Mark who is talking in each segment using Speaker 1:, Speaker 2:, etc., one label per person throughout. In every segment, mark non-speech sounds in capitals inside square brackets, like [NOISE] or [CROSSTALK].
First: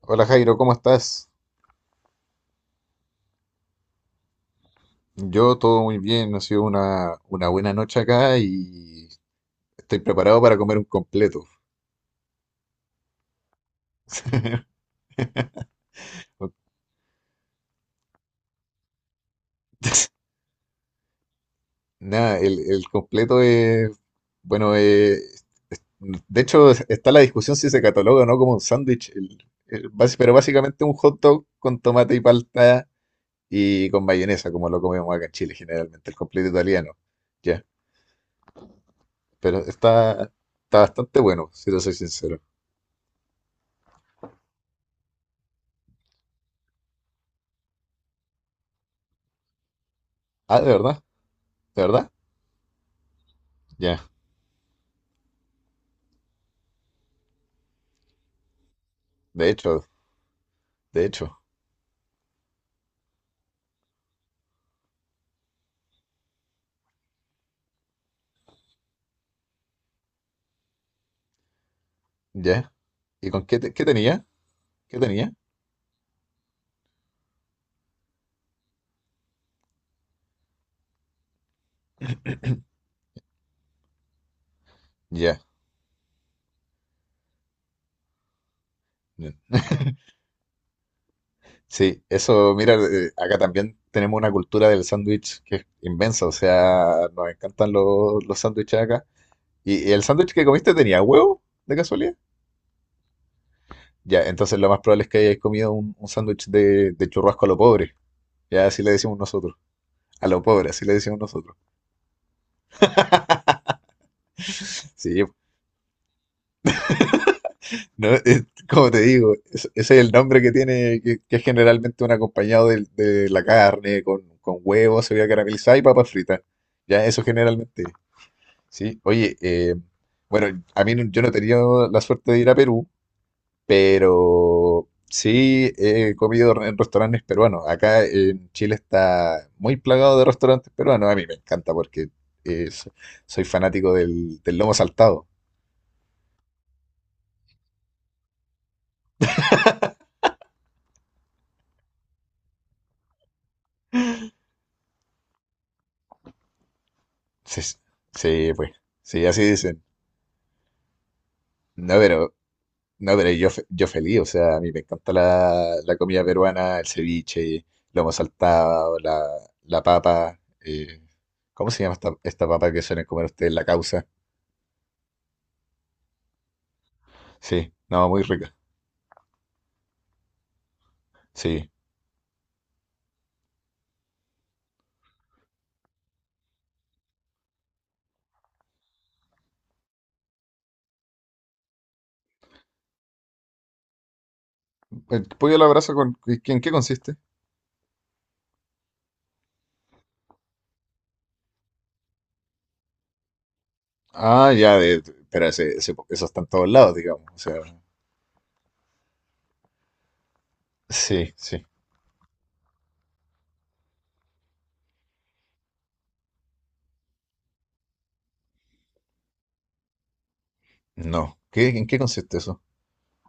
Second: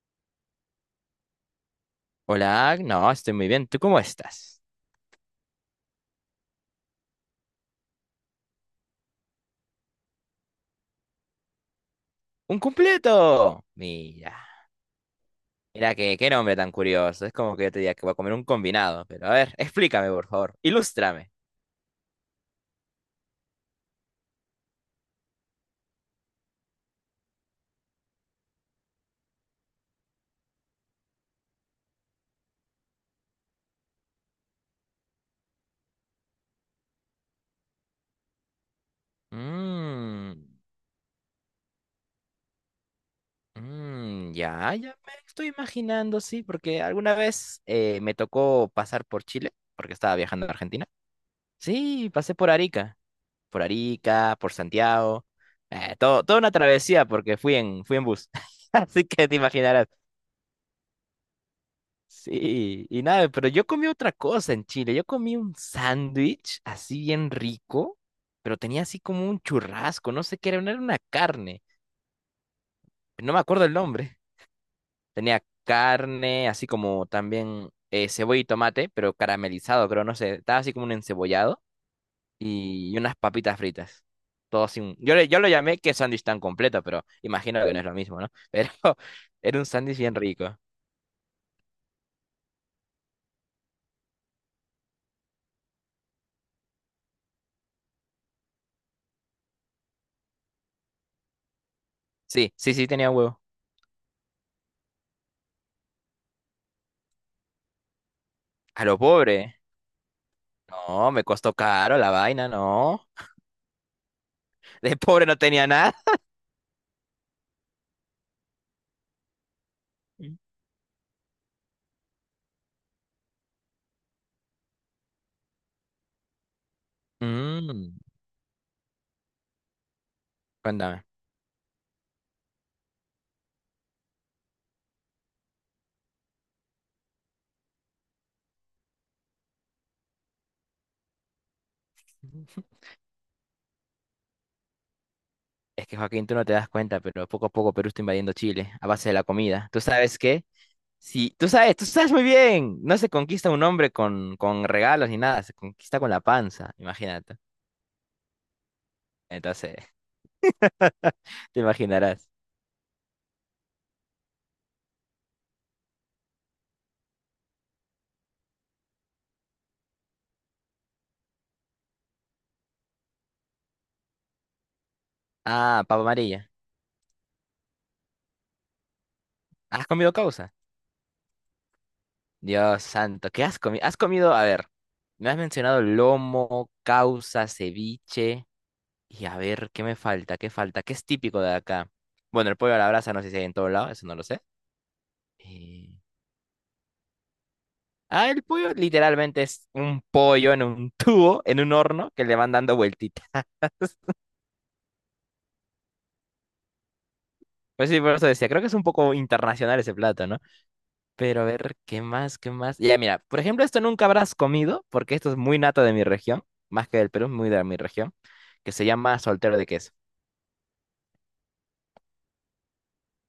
Speaker 1: Hola Jairo, ¿cómo estás?
Speaker 2: Hola, no, estoy muy bien. ¿Tú cómo estás?
Speaker 1: Yo todo muy bien, ha sido una buena noche acá y estoy preparado para comer un completo.
Speaker 2: ¡Un completo! Mira,
Speaker 1: [LAUGHS]
Speaker 2: mira qué nombre tan curioso. Es como que yo te diga que voy a comer un combinado. Pero a ver, explícame, por favor. Ilústrame.
Speaker 1: Nada, el completo es, bueno, de hecho está la discusión si se cataloga o no como un sándwich, pero básicamente un hot dog con tomate y palta y con mayonesa, como lo comemos acá en Chile generalmente, el completo italiano. Ya, pero
Speaker 2: Mmm,
Speaker 1: está bastante bueno, si te soy sincero.
Speaker 2: ya, ya me estoy imaginando, sí, porque alguna vez me tocó pasar por Chile, porque estaba viajando a
Speaker 1: Ah, ¿de
Speaker 2: Argentina.
Speaker 1: verdad? ¿De
Speaker 2: Sí,
Speaker 1: verdad?
Speaker 2: pasé por Arica, por
Speaker 1: Ya.
Speaker 2: Arica, por Santiago. Toda una travesía porque fui en bus. [LAUGHS] Así que te
Speaker 1: De hecho.
Speaker 2: imaginarás.
Speaker 1: De hecho,
Speaker 2: Sí, y nada, pero yo comí otra cosa en Chile. Yo comí un sándwich así bien rico, pero tenía así como un churrasco, no sé qué era, no era una carne,
Speaker 1: ya. ¿Y
Speaker 2: no me
Speaker 1: con qué,
Speaker 2: acuerdo el
Speaker 1: qué
Speaker 2: nombre.
Speaker 1: tenía? ¿Qué tenía?
Speaker 2: Tenía carne, así como también cebolla y tomate, pero caramelizado, creo, no sé, estaba así como un encebollado y unas papitas fritas. Todo sin... Yo, le-
Speaker 1: Ya.
Speaker 2: yo lo llamé que sándwich tan completo, pero imagino que no es lo mismo, ¿no? Pero [LAUGHS]
Speaker 1: Ya.
Speaker 2: era un sándwich bien rico.
Speaker 1: Sí, eso, mira, acá también tenemos una cultura del sándwich que es inmensa, o sea, nos encantan los sándwiches acá. Y el sándwich que comiste tenía huevo, de casualidad?
Speaker 2: Sí, sí, sí, tenía huevo.
Speaker 1: Ya, entonces lo más probable es que hayáis comido un sándwich de churrasco a lo pobre, ya así
Speaker 2: A
Speaker 1: le
Speaker 2: lo
Speaker 1: decimos nosotros,
Speaker 2: pobre.
Speaker 1: a lo pobre, así le
Speaker 2: No,
Speaker 1: decimos
Speaker 2: me costó
Speaker 1: nosotros.
Speaker 2: caro la vaina, no.
Speaker 1: [LAUGHS]
Speaker 2: [LAUGHS] De
Speaker 1: Sí.
Speaker 2: pobre no tenía nada.
Speaker 1: No, [LAUGHS] como te digo, ese es el nombre que tiene, que es generalmente un acompañado de la carne, con huevos, cebolla caramelizada y papas fritas. Ya, eso generalmente.
Speaker 2: Mm,
Speaker 1: Sí, oye, bueno, a mí
Speaker 2: cuéntame.
Speaker 1: yo no he tenido la suerte de ir a Perú, pero sí he comido en restaurantes peruanos. Acá en Chile está muy plagado de restaurantes peruanos. A mí me encanta porque eh, so- soy fanático del lomo saltado.
Speaker 2: Es que Joaquín, tú no te das cuenta, pero poco a poco Perú está invadiendo Chile a base de la comida. ¿Tú sabes qué? Sí, tú sabes muy bien. No se conquista un hombre con regalos ni nada, se conquista con la panza, imagínate.
Speaker 1: Sí, sí, pues, sí, así
Speaker 2: Entonces,
Speaker 1: dicen.
Speaker 2: [LAUGHS] te
Speaker 1: No,
Speaker 2: imaginarás.
Speaker 1: pero no, pero yo, yo feliz, o sea, a mí me encanta la comida peruana, el ceviche, lomo saltado, la papa. ¿Cómo se llama esta papa que suelen comer ustedes? La causa.
Speaker 2: Ah, papa amarilla.
Speaker 1: Sí, no, muy rica.
Speaker 2: ¿Has comido causa?
Speaker 1: Sí.
Speaker 2: Dios santo, ¿qué has comido? ¿Has comido? A ver, me has mencionado lomo, causa, ceviche. Y a ver, ¿qué me falta? ¿Qué falta? ¿Qué es típico de acá? Bueno, el pollo a la brasa no sé si hay en todo lado, eso no lo sé.
Speaker 1: ¿El pollo a la
Speaker 2: Eh,
Speaker 1: brasa con, en qué consiste?
Speaker 2: Ah, el pollo literalmente es un pollo en un [LAUGHS] tubo, en un horno, que le van dando vueltitas. [LAUGHS]
Speaker 1: Ah, ya, pero eso está en todos lados, digamos. O sea,
Speaker 2: Pues sí, por eso decía, creo que es un poco internacional ese plato, ¿no?
Speaker 1: sí,
Speaker 2: Pero a
Speaker 1: sí.
Speaker 2: ver, ¿qué más? ¿Qué más? Ya, mira, por ejemplo, esto nunca habrás comido, porque esto es muy nato de mi región, más que del Perú, muy de mi región, que se llama soltero de queso.
Speaker 1: No. ¿Qué, en qué consiste eso?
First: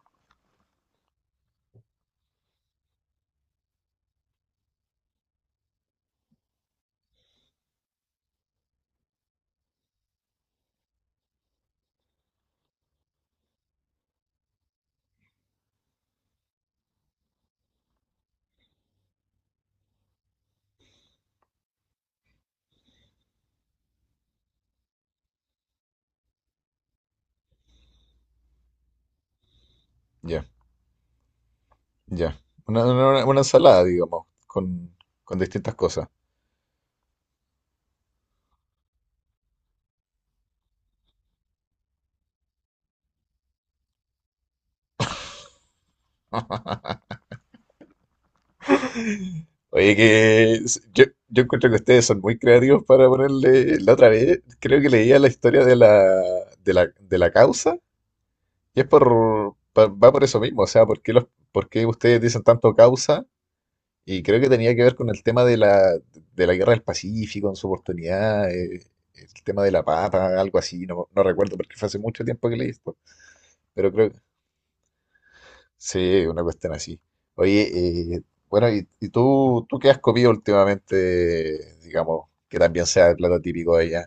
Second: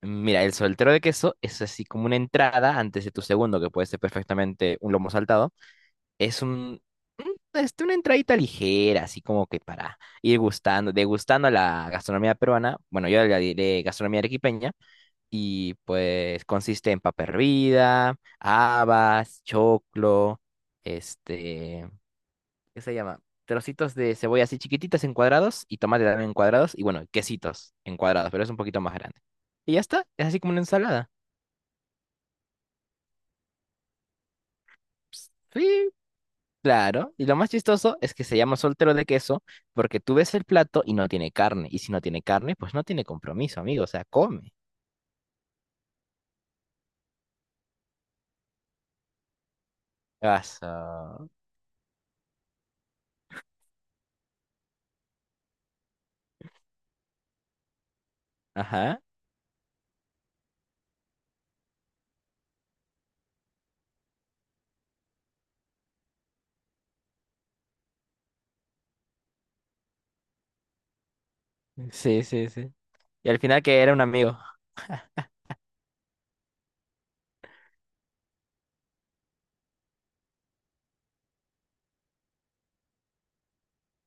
Speaker 2: Mira, el soltero de queso es así como una entrada antes de tu segundo, que puede ser perfectamente un lomo saltado. Es un, este, una entradita ligera, así como que para ir gustando, degustando la gastronomía peruana. Bueno, yo la diré gastronomía arequipeña. Y pues consiste en papa hervida, habas, choclo, este, ¿qué se llama? Trocitos de cebolla así chiquititas en cuadrados y tomate también en cuadrados. Y bueno, quesitos en cuadrados, pero es un poquito más grande. Y ya está, es así
Speaker 1: Ya,
Speaker 2: como una ensalada.
Speaker 1: ya. Una, una ensalada, digamos,
Speaker 2: Pues,
Speaker 1: con distintas
Speaker 2: sí,
Speaker 1: cosas.
Speaker 2: claro, y lo más chistoso es que se llama soltero de queso porque tú ves el plato y no tiene carne, y si no tiene carne, pues no tiene compromiso, amigo, o sea, come.
Speaker 1: [LAUGHS] Oye, que
Speaker 2: Gaso.
Speaker 1: yo encuentro que ustedes son muy creativos para ponerle. La otra vez creo que leía la historia de la causa y es
Speaker 2: Ajá.
Speaker 1: por, va por eso mismo. O sea, ¿por qué, por qué ustedes dicen tanto causa? Y creo que tenía que ver con el tema de la guerra del Pacífico en su oportunidad, el tema de la papa, algo así. No, no recuerdo porque fue hace
Speaker 2: Sí,
Speaker 1: mucho
Speaker 2: sí,
Speaker 1: tiempo que leí
Speaker 2: sí.
Speaker 1: esto,
Speaker 2: Y al final que
Speaker 1: pero
Speaker 2: era un
Speaker 1: creo
Speaker 2: amigo.
Speaker 1: sí, una cuestión así. Oye, bueno, y tú qué has comido últimamente, digamos, que también sea el plato típico de allá?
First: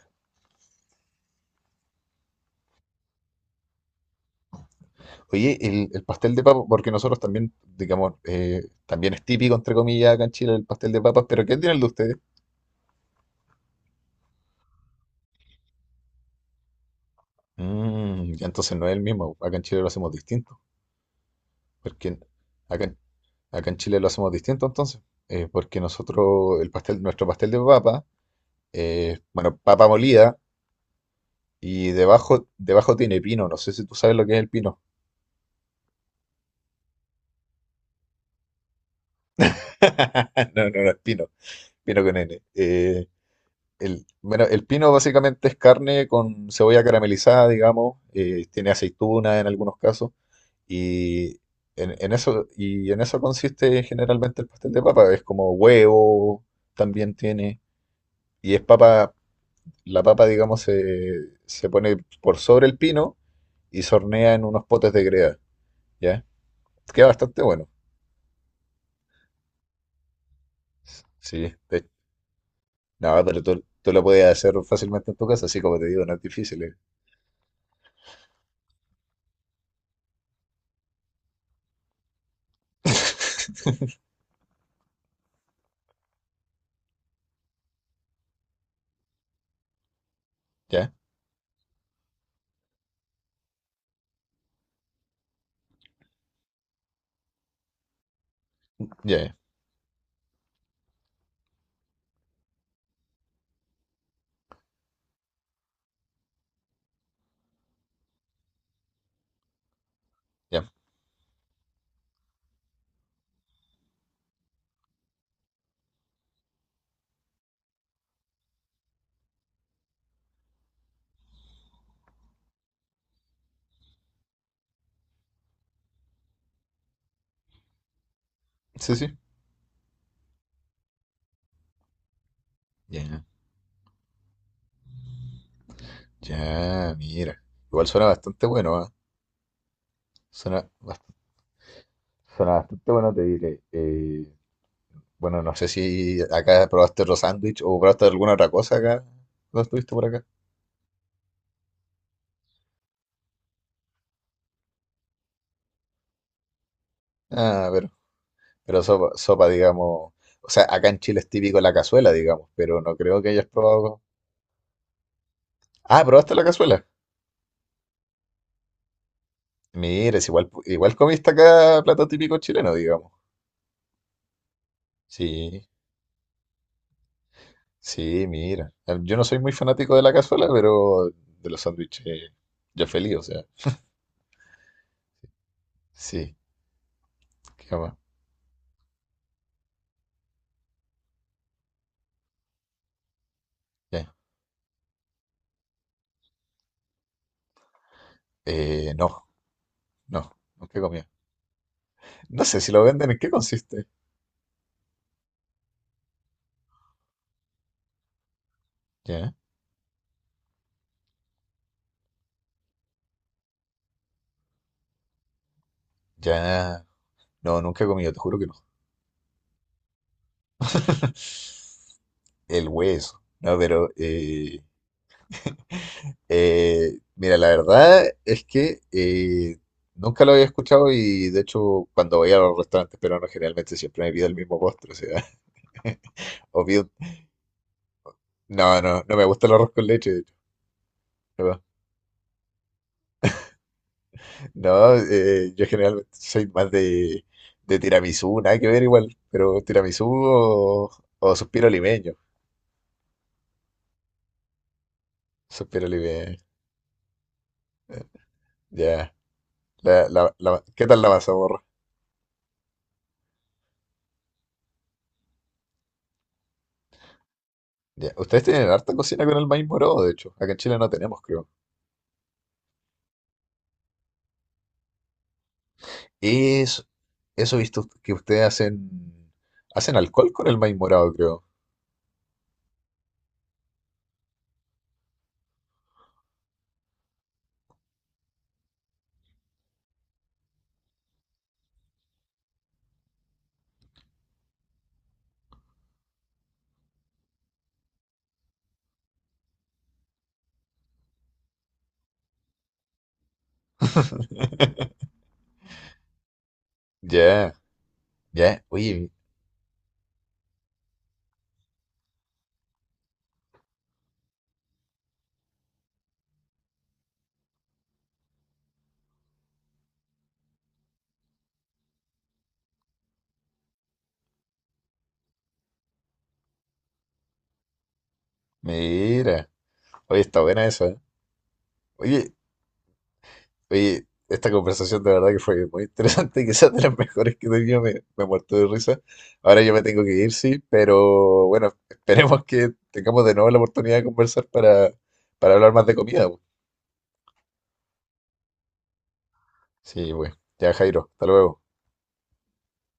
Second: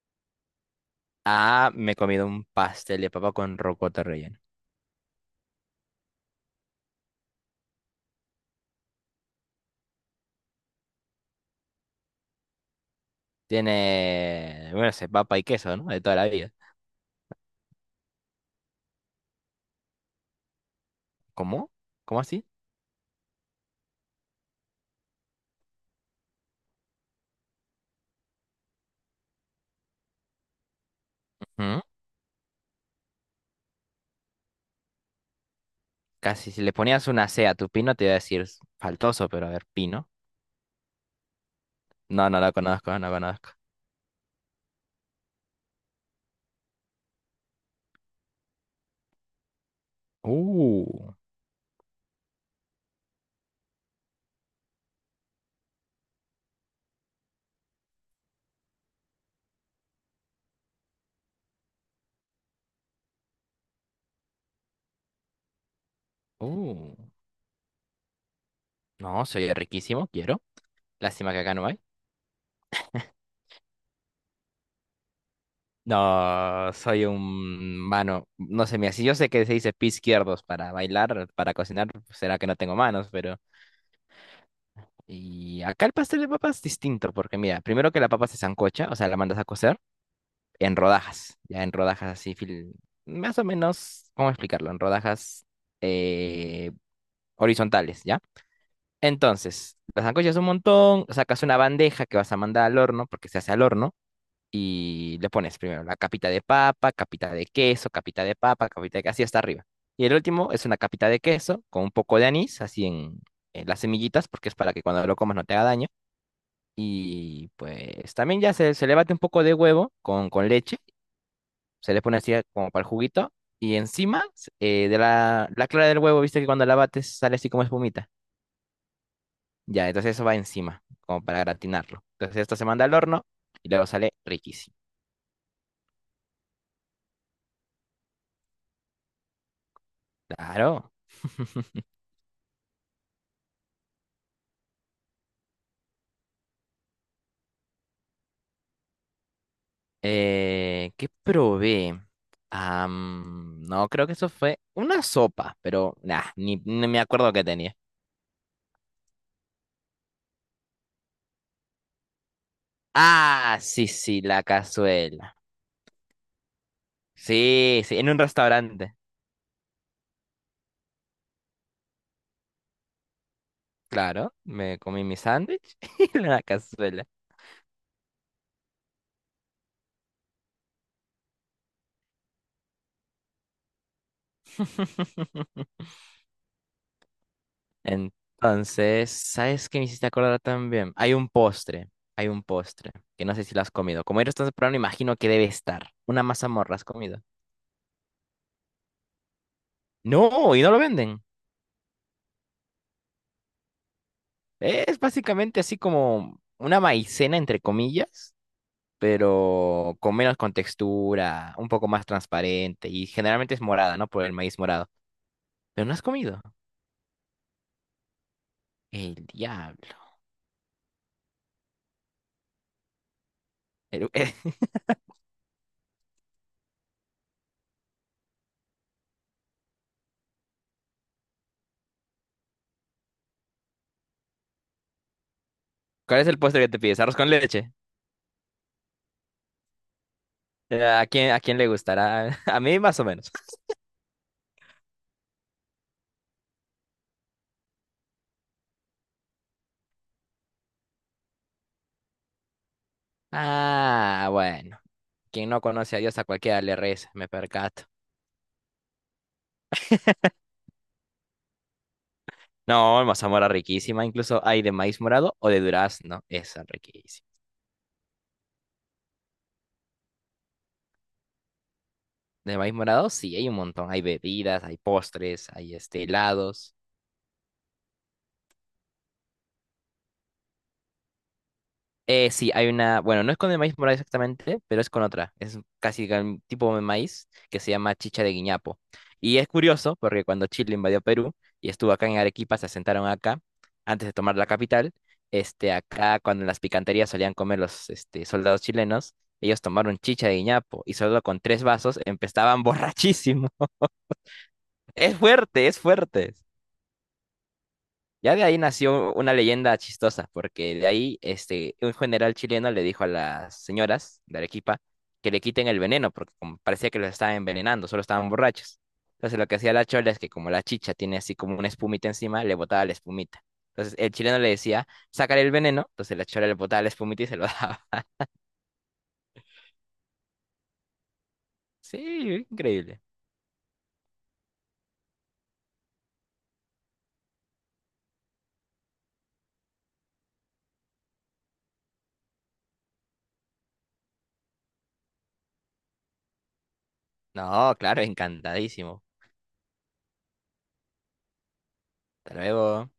Speaker 2: Ah, me he comido un pastel de papa con rocoto relleno.
Speaker 1: Oye, el pastel de papa, porque nosotros también, digamos, también es típico, entre comillas, acá en Chile el pastel de papas, pero ¿qué tiene el de ustedes?
Speaker 2: Tiene, bueno, sé, papa y queso, ¿no? De toda la vida.
Speaker 1: Mm, ya entonces no es el mismo, acá en Chile lo hacemos distinto,
Speaker 2: ¿Cómo?
Speaker 1: porque
Speaker 2: ¿Cómo así?
Speaker 1: acá, en- acá en Chile lo hacemos distinto entonces, porque nosotros, el pastel, nuestro pastel de papa, bueno, papa molida.
Speaker 2: Ujú.
Speaker 1: Y debajo tiene pino. No sé si tú sabes lo que es el pino.
Speaker 2: Casi, si le ponías una C a tu pino, te iba a decir faltoso, pero a ver, pino.
Speaker 1: [LAUGHS] No, no, no es pino. Pino con
Speaker 2: No, no
Speaker 1: N.
Speaker 2: lo conozco, no lo conozco.
Speaker 1: Bueno, el pino básicamente es carne con cebolla caramelizada, digamos. Tiene aceituna en algunos casos.
Speaker 2: Uh,
Speaker 1: Y y en eso consiste generalmente el pastel de papa. Es como huevo, también tiene. Y es la papa, digamos, se pone por sobre el pino y se hornea en unos potes de greda. ¿Ya?
Speaker 2: uh.
Speaker 1: Queda bastante bueno.
Speaker 2: No, se oye riquísimo, quiero. Lástima que acá
Speaker 1: Sí,
Speaker 2: no hay.
Speaker 1: de, No, pero tú lo podías hacer fácilmente en tu casa, así como te digo, no es difícil.
Speaker 2: No,
Speaker 1: ¿Eh?
Speaker 2: soy un mano. No sé, mira, si yo sé que se dice pie izquierdos para bailar, para cocinar, será que no tengo manos, pero. Y acá el pastel de papas es distinto, porque mira, primero que la papa se sancocha, o sea, la mandas a cocer en
Speaker 1: Ya,
Speaker 2: rodajas, ya en rodajas así, fil- más o menos, ¿cómo explicarlo? En rodajas eh, horizontales, ¿ya?
Speaker 1: ya,
Speaker 2: Entonces, las sancochas un montón, sacas una bandeja que vas a mandar al horno, porque se hace al horno. Y le pones primero la capita de papa, capita de queso, capita de papa, capita de queso, así hasta arriba. Y el último es
Speaker 1: ya.
Speaker 2: una capita de queso con un poco de anís, así en las semillitas, porque es para que cuando lo comas no te haga daño. Y pues también ya se le bate un poco de huevo con leche, se le pone así como para el juguito. Y encima de la clara del huevo, viste que cuando la bates sale así como espumita.
Speaker 1: Sí, sí.
Speaker 2: Ya, entonces eso va encima, como para gratinarlo. Entonces esto se manda al
Speaker 1: Ya,
Speaker 2: horno y luego sale riquísimo.
Speaker 1: ya, mira. Igual suena bastante bueno, ¿ah? Suena
Speaker 2: Claro.
Speaker 1: bastante, suena bastante bueno, te diré. Bueno, no sé si acá probaste otro sándwich o probaste alguna otra cosa acá. ¿No estuviste por acá?
Speaker 2: ¿Qué probé? No, creo que eso fue una sopa, pero nah, ni me acuerdo qué
Speaker 1: Ah,
Speaker 2: tenía.
Speaker 1: pero sopa, digamos. O sea, acá en Chile es típico la cazuela, digamos, pero no creo que hayas
Speaker 2: Ah, sí,
Speaker 1: probado.
Speaker 2: sí, la cazuela.
Speaker 1: Ah, ¿probaste la cazuela?
Speaker 2: Sí, sí, en un restaurante.
Speaker 1: Mira, es igual, igual comiste acá plato típico chileno, digamos.
Speaker 2: Claro, me comí mi
Speaker 1: Sí,
Speaker 2: sándwich [LAUGHS] y la cazuela.
Speaker 1: sí, mira. Yo no soy muy fanático de la cazuela, pero de los sándwiches ya feliz, o sea.
Speaker 2: [LAUGHS]
Speaker 1: Sí, qué más.
Speaker 2: Entonces, ¿sabes qué me hiciste acordar también? Hay un postre, que no sé si lo has comido.
Speaker 1: Ya.
Speaker 2: Como eres tan temprano, imagino que debe estar. Una mazamorra, ¿has comido?
Speaker 1: Eh, no, no,
Speaker 2: No, y no
Speaker 1: nunca
Speaker 2: lo
Speaker 1: he comido.
Speaker 2: venden.
Speaker 1: No sé si lo venden, ¿en qué consiste?
Speaker 2: Es básicamente así como una maicena, entre comillas,
Speaker 1: Ya,
Speaker 2: pero con menos contextura, un poco más transparente y generalmente es morada, ¿no? Por el maíz morado. Pero no has comido.
Speaker 1: ya. No, nunca he comido, te juro que no.
Speaker 2: El diablo.
Speaker 1: [LAUGHS] El hueso. No, pero
Speaker 2: El- [LAUGHS]
Speaker 1: mira, la verdad es que nunca lo había escuchado y de hecho cuando voy a los restaurantes peruanos generalmente siempre me pido el mismo postre, o sea,
Speaker 2: ¿Cuál es el
Speaker 1: [LAUGHS]
Speaker 2: postre
Speaker 1: o
Speaker 2: que te
Speaker 1: pido
Speaker 2: pides? ¿Arroz con leche?
Speaker 1: no, no, no me gusta el arroz con leche, de hecho.
Speaker 2: ¿A quién
Speaker 1: No,
Speaker 2: le gustará? [LAUGHS] A mí más o menos.
Speaker 1: no, yo generalmente soy de tiramisú, nada que ver igual, pero tiramisú o suspiro limeño.
Speaker 2: Ah, bueno. Quien no
Speaker 1: Suspiro
Speaker 2: conoce a Dios a
Speaker 1: limeño,
Speaker 2: cualquiera le reza, me percato.
Speaker 1: ya. ¿Qué tal la mazamorra?
Speaker 2: No, mazamorra riquísima, incluso hay de maíz morado o de durazno, esa riquísima.
Speaker 1: Ya. Ustedes tienen harta cocina con el maíz morado, de hecho. Acá en Chile no tenemos, creo.
Speaker 2: De maíz morado, sí, hay un montón. Hay bebidas, hay postres, hay este, helados.
Speaker 1: Es, eso he visto que ustedes hacen alcohol con el maíz morado, creo.
Speaker 2: Sí, hay una, bueno, no es con el maíz morado exactamente, pero es con otra. Es casi el tipo de maíz que se llama chicha de guiñapo. Y es curioso porque cuando Chile invadió Perú y estuvo acá en Arequipa, se asentaron acá antes de tomar la capital. Este, acá cuando en las picanterías solían comer los este, soldados chilenos, ellos tomaron chicha de guiñapo y solo con tres vasos empezaban borrachísimo. [LAUGHS]
Speaker 1: [LAUGHS]
Speaker 2: Es fuerte, es fuerte.
Speaker 1: Ya,
Speaker 2: Ya de ahí
Speaker 1: ya. Oye,
Speaker 2: nació una leyenda chistosa, porque de ahí este, un general chileno le dijo a las señoras de Arequipa que le quiten el veneno, porque como parecía que los estaban envenenando, solo estaban borrachos. Entonces lo que hacía la chola es que como la chicha tiene así como una espumita encima, le botaba la espumita. Entonces el chileno le decía, sácale el veneno, entonces la chola le botaba la espumita y se lo daba. [LAUGHS]
Speaker 1: mira. Oye, está buena esa, ¿eh? Oye,
Speaker 2: Sí, increíble.
Speaker 1: oye, esta conversación de verdad que fue muy interesante, [LAUGHS] quizás de las mejores que he tenido, me he muerto de risa. Ahora yo me tengo que ir, sí, pero bueno, [LAUGHS] esperemos que tengamos de nuevo la oportunidad de conversar para hablar más de comida, pues.
Speaker 2: No, claro, encantadísimo.
Speaker 1: Sí, pues, ya Jairo, hasta luego.
Speaker 2: Hasta luego.